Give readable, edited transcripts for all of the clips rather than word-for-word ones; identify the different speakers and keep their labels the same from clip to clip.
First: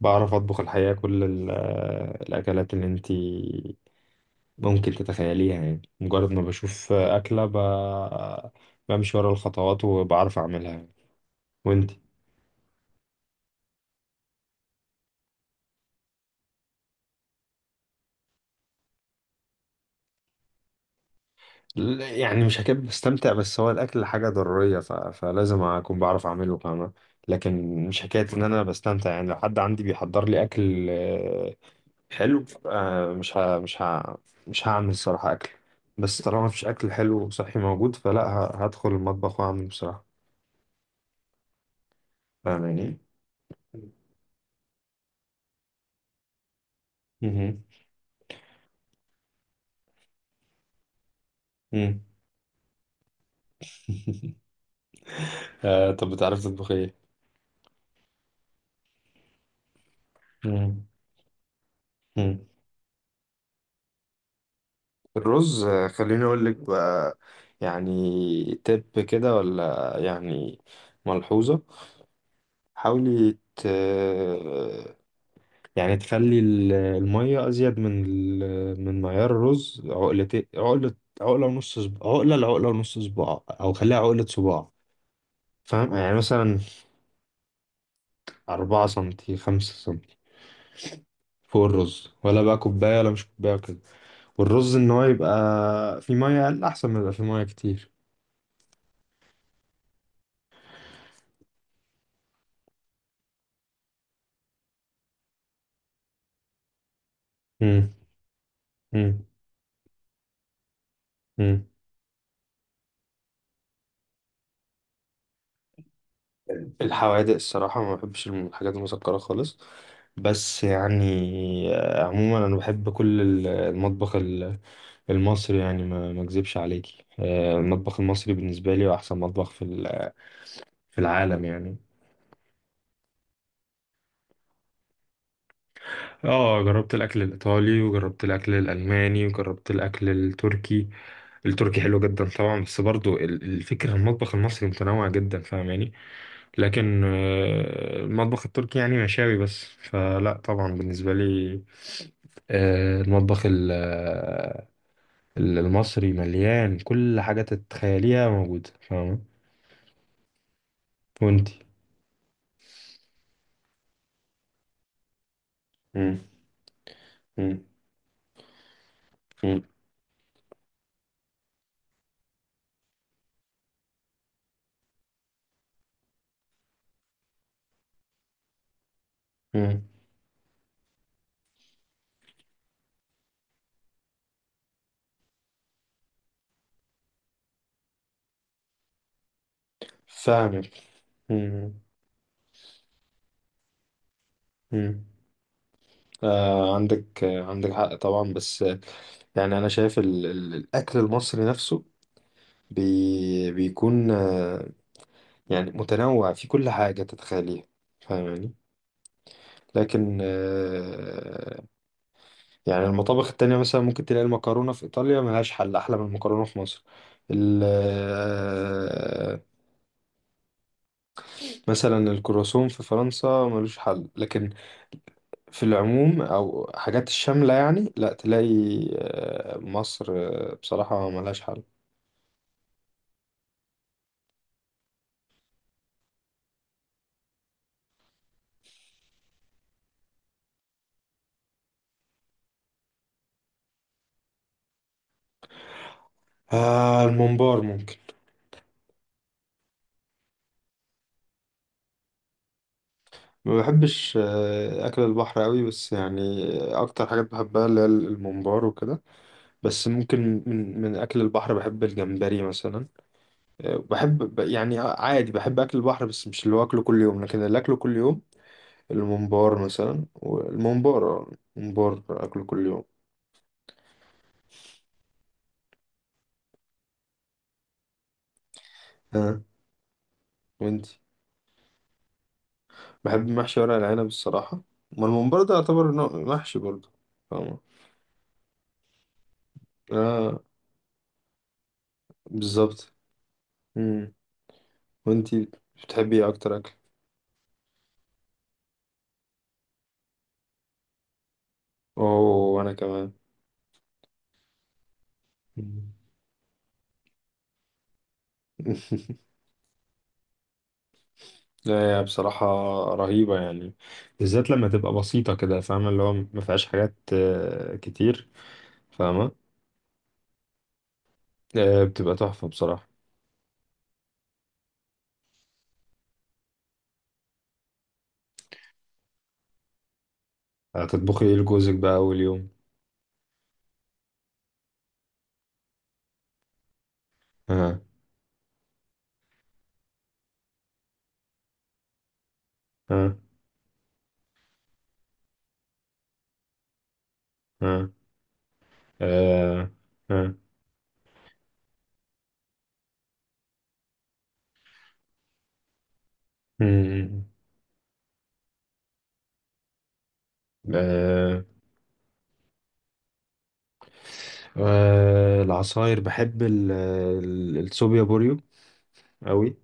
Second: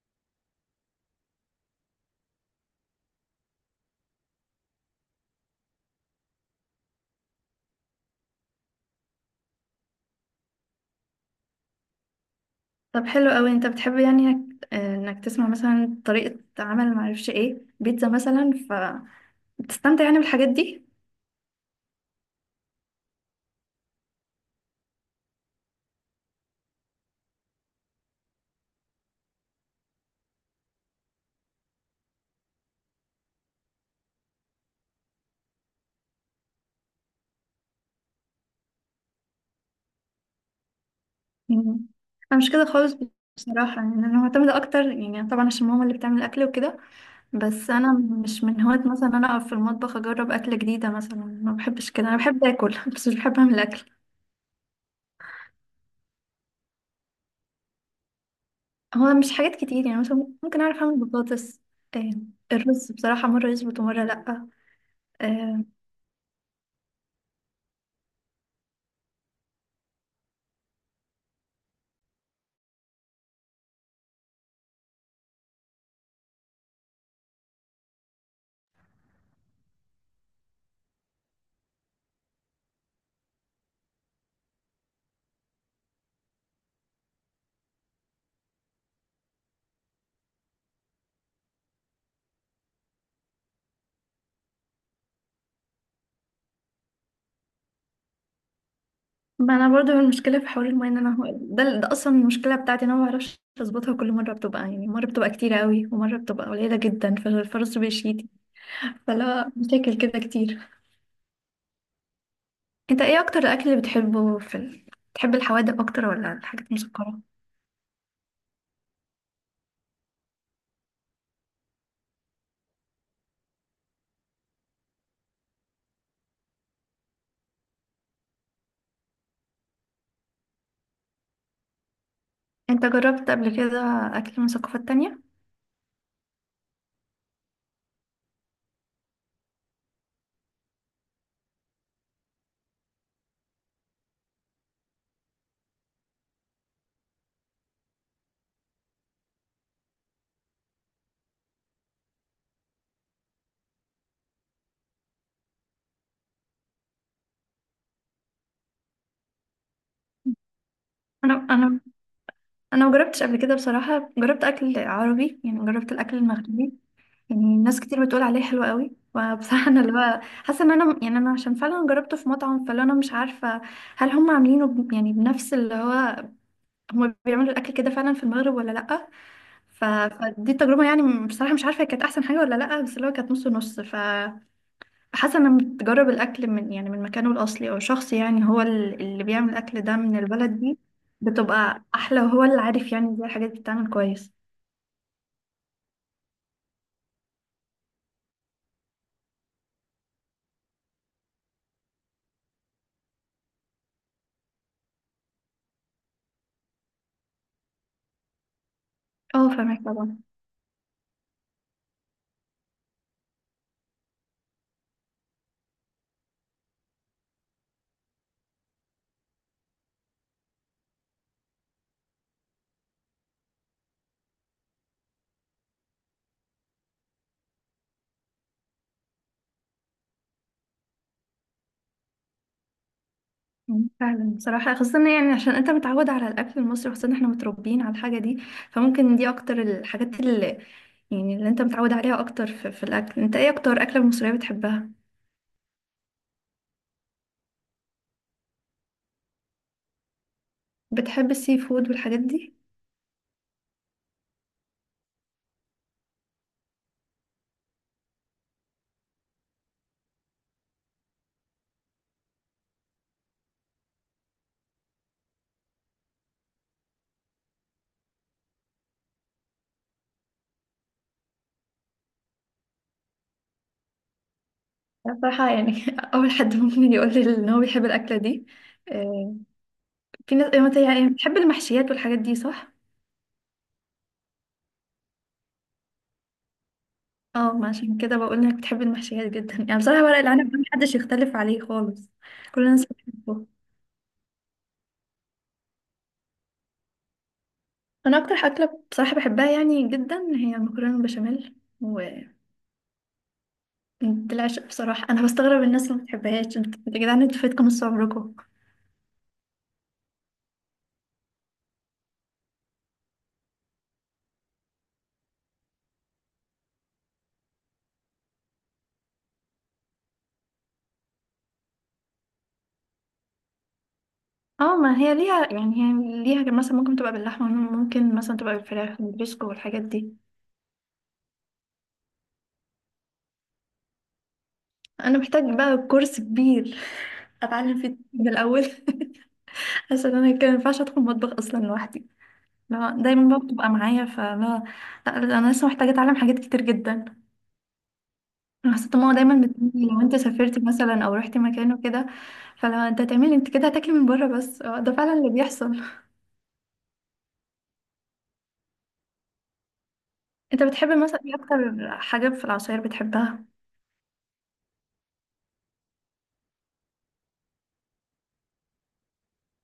Speaker 1: بعرف أطبخ الحقيقة كل الأكلات اللي أنتي ممكن تتخيليها يعني مجرد ما بشوف أكلة بمشي ورا الخطوات وبعرف أعملها. وأنتي؟
Speaker 2: طب حلو قوي، انت بتحب انك آه، إنك تسمع مثلا طريقة عمل معرفش ايه، بيتزا مثلا، فبتستمتع يعني بالحاجات دي.
Speaker 1: يعني مش هكذب بستمتع، بس هو الأكل حاجة ضرورية فلازم أكون بعرف أعمله فاهمة. لكن مش حكاية إن أنا بستمتع، يعني لو حد عندي بيحضر لي أكل حلو. مش هعمل الصراحة أكل. بس طالما مفيش أكل حلو وصحي موجود فلا هدخل المطبخ وأعمل بصراحة.
Speaker 2: مم. انا مش كده خالص.
Speaker 1: فاهماني.
Speaker 2: بصراحة يعني انا معتمدة اكتر، يعني طبعا عشان ماما اللي بتعمل الاكل وكده.
Speaker 1: مهم.
Speaker 2: بس انا مش من هواة مثلا إن انا اقف في المطبخ اجرب اكلة جديدة، مثلا ما بحبش
Speaker 1: مم.
Speaker 2: كده. انا بحب اكل بس مش بحب اعمل اكل.
Speaker 1: طب بتعرف تطبخ ايه؟
Speaker 2: هو مش حاجات كتير، يعني مثلا ممكن اعرف
Speaker 1: مم.
Speaker 2: اعمل بطاطس. آه،
Speaker 1: مم.
Speaker 2: الرز بصراحة مرة يظبط ومرة لأ.
Speaker 1: الرز،
Speaker 2: آه،
Speaker 1: خليني اقول لك بقى. يعني تب كده، ولا يعني ملحوظة. حاولي يعني تخلي المية أزيد من من معيار الرز عقلتين، عقلة، عقلة ونص صباع، عقلة لعقلة ونص صباع، أو خليها عقلة صباع. فاهم يعني، مثلا 4 سنتي، 5 سنتي فوق الرز، ولا بقى كوباية ولا مش كوباية. والرز ان هو يبقى في ميه اقل احسن ما يبقى في ميه كتير.
Speaker 2: ما انا برضو المشكله في حوار المايه، ان انا ده اصلا المشكله بتاعتي، ان انا ما بعرفش اظبطها. كل مره بتبقى، يعني مره بتبقى كتير قوي ومره بتبقى قليله جدا، فالفرص
Speaker 1: امم.
Speaker 2: بيشيتي.
Speaker 1: امم.
Speaker 2: فلا، مشاكل كده كتير.
Speaker 1: امم.
Speaker 2: انت ايه اكتر الاكل اللي بتحبه في بتحب الحوادق اكتر ولا الحاجات المسكره؟
Speaker 1: الحوادق الصراحه، ما بحبش الحاجات المسكره خالص. بس يعني عموما انا بحب كل المطبخ المصري، يعني ما اكذبش عليكي. المطبخ المصري بالنسبه لي هو احسن مطبخ في العالم يعني.
Speaker 2: انت جربت قبل كده اكل من ثقافات تانية؟
Speaker 1: اه جربت الاكل الايطالي، وجربت الاكل الالماني، وجربت الاكل التركي. التركي حلو جدا طبعا، بس برضو الفكره المطبخ المصري متنوع جدا فاهماني. لكن المطبخ التركي يعني مشاوي بس، فلا طبعا بالنسبة لي. آه، المطبخ ال- آه، المصري مليان كل حاجة تتخيليها موجودة فاهمة.
Speaker 2: انا
Speaker 1: وانتي؟
Speaker 2: انا انا ما جربتش قبل كده بصراحه. جربت اكل عربي، يعني جربت الاكل
Speaker 1: مم.
Speaker 2: المغربي. يعني
Speaker 1: مم.
Speaker 2: ناس كتير بتقول عليه حلو قوي،
Speaker 1: مم.
Speaker 2: فبصراحة انا اللي هو حاسة ان انا يعني انا عشان فعلا جربته في مطعم، فاللي انا مش عارفة هل هم يعني بنفس اللي هو، هم بيعملوا الاكل كده فعلا في المغرب ولا لأ.
Speaker 1: مم.
Speaker 2: فدي التجربة يعني، بصراحة مش عارفة هي كانت احسن حاجة ولا لأ، بس اللي هو كانت نص نص. فحاسة ان أنا بتجرب الاكل من يعني من مكانه الاصلي، او شخص يعني هو اللي بيعمل الاكل ده من البلد
Speaker 1: فاهمك.
Speaker 2: دي،
Speaker 1: مم.
Speaker 2: بتبقى احلى، وهو اللي عارف يعني ازاي الحاجات بتتعمل كويس.
Speaker 1: مم. عندك حق طبعا، بس يعني أنا شايف ال ال الأكل المصري نفسه بيكون يعني متنوع في كل حاجة تتخيليها فاهماني.
Speaker 2: اه فاهمك
Speaker 1: لكن
Speaker 2: طبعا.
Speaker 1: يعني المطابخ التانية، مثلا ممكن تلاقي المكرونة في إيطاليا ملهاش حل أحلى من المكرونة في مصر. ال- آه، مثلا الكرواسون في فرنسا ملوش حل، لكن في العموم أو حاجات الشاملة يعني لا تلاقي. مصر بصراحة ملهاش حل.
Speaker 2: مم. فعلا بصراحة، خاصة يعني عشان انت متعود على الأكل المصري، خاصة احنا متربيين على الحاجة دي، فممكن دي أكتر الحاجات اللي يعني اللي انت متعود عليها أكتر في, في الأكل. انت ايه أكتر أكلة مصرية بتحبها؟
Speaker 1: الممبار ممكن.
Speaker 2: بتحب السي فود والحاجات دي؟
Speaker 1: ما بحبش أكل البحر أوي، بس يعني أكتر حاجات بحبها اللي هي الممبار وكده. بس ممكن من أكل البحر بحب الجمبري مثلا. بحب يعني عادي بحب اكل البحر، بس مش اللي هو اكله كل يوم. لكن اللي اكله كل يوم الممبار مثلا، والممبار الممبار اكله كل يوم.
Speaker 2: أنا بصراحة يعني أول حد ممكن يقول لي إن هو بيحب الأكلة دي. آه،
Speaker 1: ها.
Speaker 2: في ناس يعني
Speaker 1: وانتي؟
Speaker 2: يعني بتحب المحشيات والحاجات دي صح؟
Speaker 1: بحب محشي ورق العنب الصراحة. ما الممبار ده يعتبر نوع محشي برضه
Speaker 2: اه، ما
Speaker 1: فاهمة.
Speaker 2: عشان كده بقول إنك بتحب المحشيات جدا. يعني بصراحة ورق
Speaker 1: اه،
Speaker 2: العنب ده محدش يختلف عليه خالص، كل الناس
Speaker 1: بالظبط.
Speaker 2: بتحبه.
Speaker 1: مم. وانتي، بتحبي ايه اكتر اكل؟
Speaker 2: انا اكتر اكله بصراحه بحبها يعني جدا هي المكرونه بالبشاميل،
Speaker 1: اوه، وانا كمان.
Speaker 2: وبالعشق بصراحه. انا بستغرب الناس
Speaker 1: مم.
Speaker 2: اللي ما بتحبهاش. انت يا جدعان، انتوا فاتكم نص عمركم.
Speaker 1: لا، هي بصراحة رهيبة يعني. بالذات لما تبقى بسيطة كده فاهمة، اللي هو ما فيهاش حاجات كتير فاهمة. بتبقى تحفة بصراحة.
Speaker 2: اه، ما هي ليها يعني، هي ليها مثلا ممكن تبقى باللحمه، ممكن مثلا تبقى بالفراخ بالبسكو والحاجات دي.
Speaker 1: هتطبخي ايه لجوزك بقى أول يوم؟
Speaker 2: انا محتاج بقى كورس كبير
Speaker 1: ها.
Speaker 2: اتعلم فيه من الاول. عشان انا كان ما ينفعش ادخل المطبخ اصلا لوحدي، لا
Speaker 1: ها.
Speaker 2: دايما بقى بتبقى معايا. فلا لا، انا لسه محتاجه اتعلم حاجات كتير جدا.
Speaker 1: ها.
Speaker 2: حسيت ماما دايما
Speaker 1: آه.
Speaker 2: بتقولي لو انت
Speaker 1: ها.
Speaker 2: سافرت مثلا او رحت مكان وكده، فلو انت هتعملي انت كده هتاكلي من بره. بس اه، ده فعلا اللي بيحصل.
Speaker 1: مم.
Speaker 2: انت بتحبي مثلا ايه
Speaker 1: آه،
Speaker 2: اكتر حاجه في العصاير بتحبها؟
Speaker 1: آه، العصاير بحب الصوبيا بوريو أوي.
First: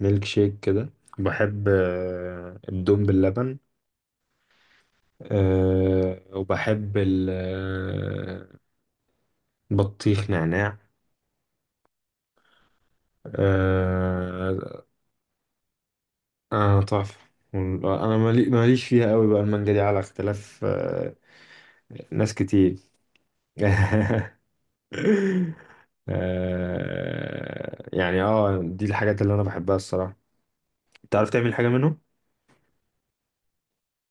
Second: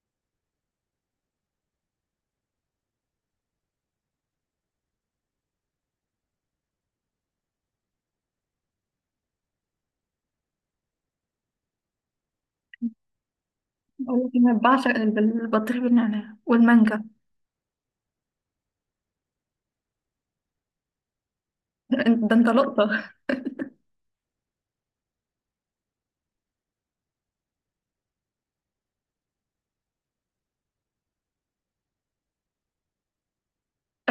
Speaker 1: ميلك شيك كده. بحب الدوم باللبن. وبحب البطيخ نعناع.
Speaker 2: اقول لك انا
Speaker 1: آه.
Speaker 2: بعشق البطيخ بالنعناع
Speaker 1: آه،
Speaker 2: والمانجا.
Speaker 1: تحفة. انا ماليش فيها قوي بقى، المانجا دي على اختلاف.
Speaker 2: ده
Speaker 1: ناس
Speaker 2: انت
Speaker 1: كتير.
Speaker 2: لقطه.
Speaker 1: دي الحاجات اللي انا بحبها الصراحه. تعرف تعمل حاجه منهم؟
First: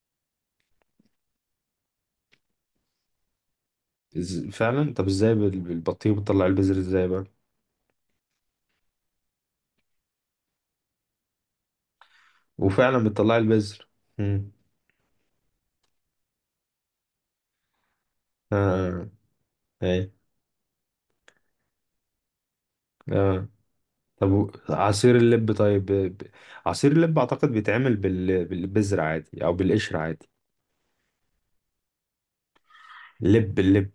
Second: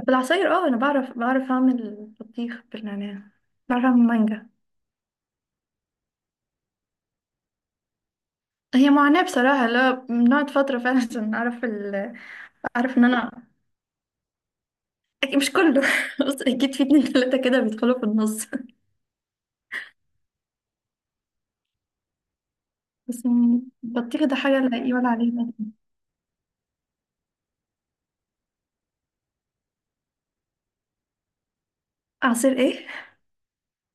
Speaker 2: في العصاير اه، انا بعرف اعمل البطيخ بالنعناع، بعرف اعمل مانجا.
Speaker 1: فعلا. طب ازاي بالبطيخ بتطلع البذر ازاي بقى؟
Speaker 2: هي معاناه بصراحه، لا بنقعد فتره فعلا عشان اعرف اعرف ان
Speaker 1: وفعلا
Speaker 2: انا
Speaker 1: بتطلع البذر. مم.
Speaker 2: أكيد مش كله، بس اكيد في اتنين تلاته كده بيدخلوا في النص.
Speaker 1: اه. اي.
Speaker 2: بس
Speaker 1: اه.
Speaker 2: يعني بطيخ
Speaker 1: طب
Speaker 2: ده حاجة لا يقول
Speaker 1: عصير
Speaker 2: عليها.
Speaker 1: اللب، طيب عصير اللب اعتقد بيتعمل بالبذر عادي، او بالقشر عادي.
Speaker 2: عصير ايه؟
Speaker 1: لب، اللب.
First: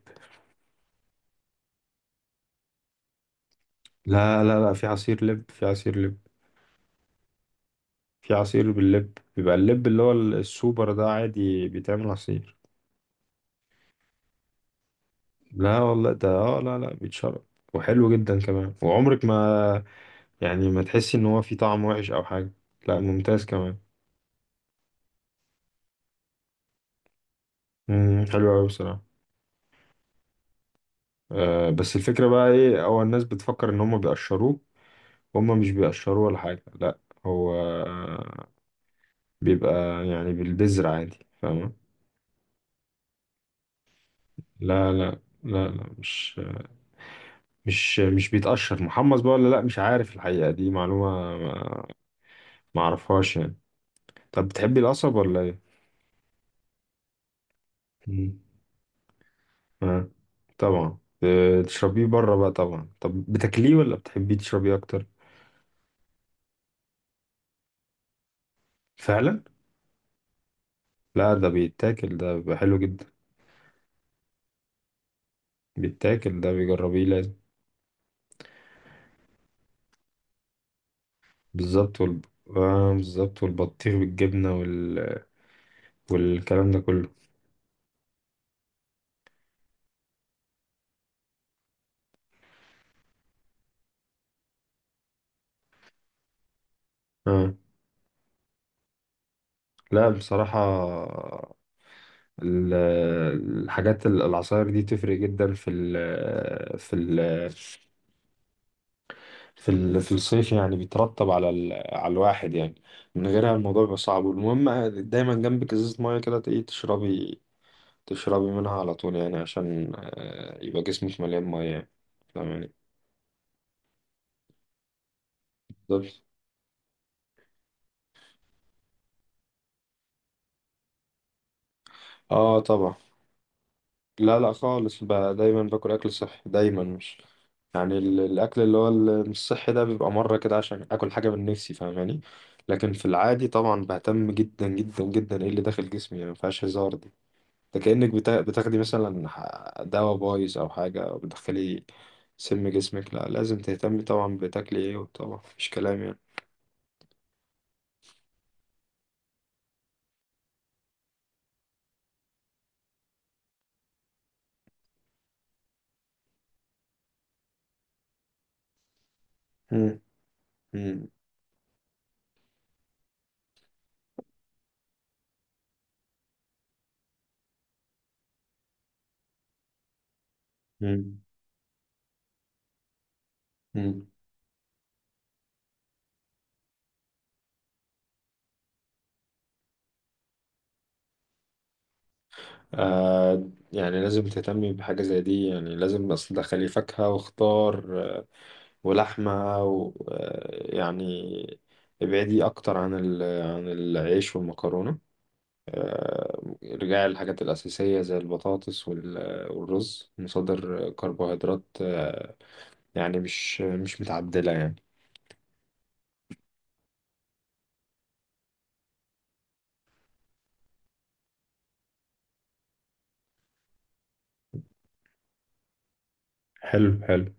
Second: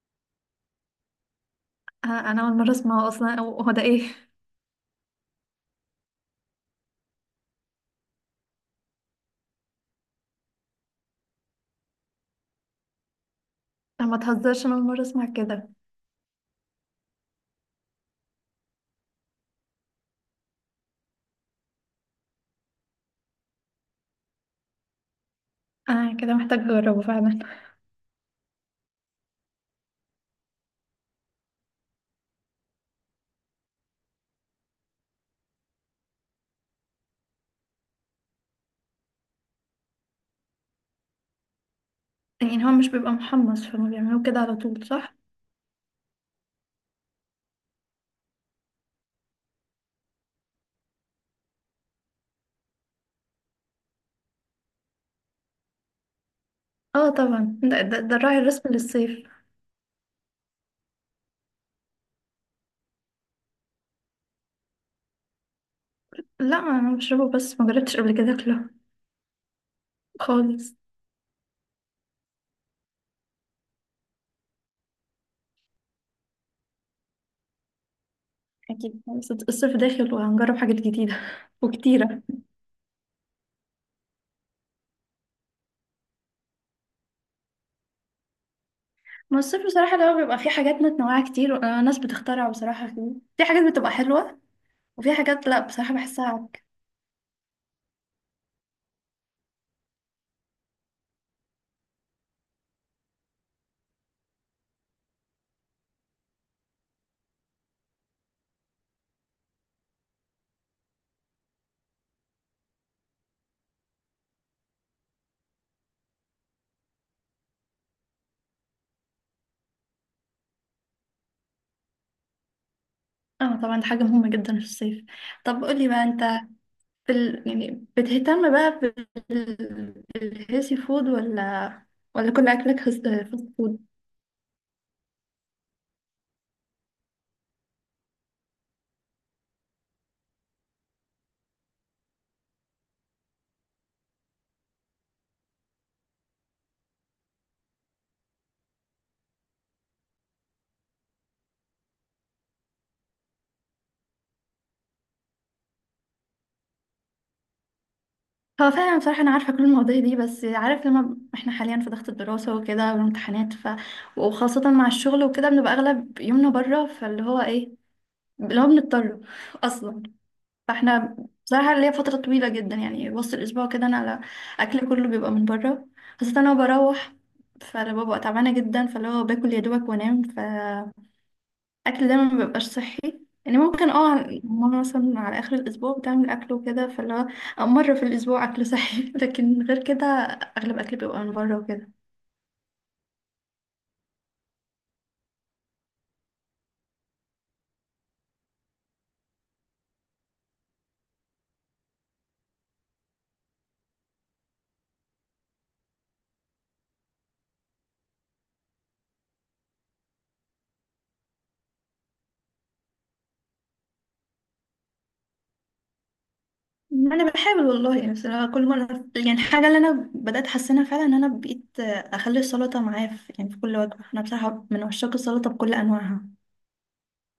Speaker 2: آه، انا اول مرة اسمعه اصلا. أو هو ده ايه؟
Speaker 1: لا لا لا، في عصير لب، في عصير لب. في عصير باللب، بيبقى اللب اللي هو السوبر ده عادي بيتعمل عصير.
Speaker 2: انا ما تهزرش، انا اول مرة اسمع كده.
Speaker 1: لا والله، ده لا لا بيتشرب وحلو جدا كمان. وعمرك ما، يعني ما تحسي ان هو فيه طعم وحش او حاجة. لا ممتاز كمان.
Speaker 2: انا كده محتاج اجربه فعلا.
Speaker 1: حلو قوي بصراحة. آه، بس الفكرة بقى ايه، هو الناس بتفكر ان هم بيقشروه. هم مش بيقشروه ولا حاجة، لا. هو آه، بيبقى يعني بالبذر عادي فاهمة.
Speaker 2: يعني هو مش بيبقى محمص، فما بيعملوه كده على طول
Speaker 1: لا
Speaker 2: صح؟
Speaker 1: لا لا لا، مش بيتقشر محمص بقى، ولا لا مش عارف، الحقيقة دي معلومة ما ما اعرفهاش يعني. طب بتحبي القصب ولا ايه؟
Speaker 2: اه طبعا، ده الراعي
Speaker 1: مم.
Speaker 2: الرسمي للصيف.
Speaker 1: آه. طبعا تشربيه بره بقى طبعا. طب بتاكليه، ولا بتحبيه تشربيه اكتر؟
Speaker 2: لا انا بشربه، بس ما جربتش قبل كده اكله
Speaker 1: فعلا.
Speaker 2: خالص.
Speaker 1: لا، ده بيتاكل، ده بيبقى حلو جدا. بيتاكل ده، بيجربيه لازم.
Speaker 2: اكيد، بس الصيف داخل وهنجرب حاجات جديدة
Speaker 1: بالظبط. وال...
Speaker 2: وكتيرة.
Speaker 1: آه بالظبط، والبطيخ بالجبنة، والكلام ده كله.
Speaker 2: ما الصيف بصراحة لو بيبقى فيه حاجات متنوعة كتير، وناس بتخترع بصراحة فيه. في حاجات بتبقى حلوة، وفي حاجات لا بصراحة بحسها.
Speaker 1: آه. لا بصراحة، ال- الحاجات العصاير دي تفرق جدا في الصيف، يعني بيترتب على على الواحد يعني. من غيرها الموضوع بيبقى صعب. والمهم دايما جنبك ازازة مية كده، تلاقيه تشربي منها على طول، يعني عشان يبقى جسمك مليان مية يعني. فاهم يعني؟
Speaker 2: اه طبعا، دي حاجة مهمة جدا في الصيف. طب قولي بقى
Speaker 1: بالظبط.
Speaker 2: انت في يعني بتهتم بقى بالهيلثي فود ولا، ولا كل
Speaker 1: اه
Speaker 2: اكلك
Speaker 1: طبعا.
Speaker 2: فاست فود؟
Speaker 1: لا لا خالص بقى، دايما باكل اكل صحي دايما. مش يعني الاكل اللي هو مش صحي ده بيبقى مرة كده عشان اكل حاجة من نفسي فاهماني. لكن في العادي طبعا بهتم جدا جدا جدا ايه اللي داخل جسمي، يعني مفيهاش هزار دي. ده كأنك بتاخدي مثلا دواء بايظ أو حاجة، أو بتدخلي سم جسمك. لا لازم تهتمي طبعا بتاكلي ايه، طبعا مفيش كلام يعني.
Speaker 2: هو فعلا بصراحة أنا عارفة كل المواضيع دي، بس عارف لما احنا حاليا في ضغط الدراسة وكده والامتحانات، وخاصة مع الشغل وكده، بنبقى أغلب يومنا بره، فاللي هو ايه اللي هو بنضطر
Speaker 1: مم.
Speaker 2: أصلا.
Speaker 1: مم.
Speaker 2: فاحنا بصراحة ليا فترة طويلة جدا يعني وسط الأسبوع كده أنا على أكل كله بيبقى من بره، خاصة أنا بروح، فأنا ببقى تعبانة جدا، فاللي هو باكل يا دوبك وأنام، فالأكل
Speaker 1: مم.
Speaker 2: دايما مبيبقاش صحي. يعني ممكن
Speaker 1: مم.
Speaker 2: اه، ماما مثلا على آخر الأسبوع بتعمل أكل وكده، فاللي هو أو مرة في الأسبوع أكل صحي، لكن غير كده أغلب أكل بيبقى من بره وكده.
Speaker 1: يعني لازم تهتمي بحاجة زي دي، يعني لازم بس تدخلي فاكهة وخضار ولحمة و يعني ابعدي أكتر عن العيش والمكرونة. رجعي للحاجات الأساسية زي البطاطس والرز، مصادر كربوهيدرات، يعني مش متعدلة يعني.
Speaker 2: أنا بحاول والله يعني، بس أنا كل مرة يعني الحاجة اللي أنا بدأت أحسنها فعلا إن أنا بقيت أخلي السلطة معايا في يعني في كل وجبة. أنا بصراحة من عشاق السلطة بكل أنواعها.
Speaker 1: حلو حلو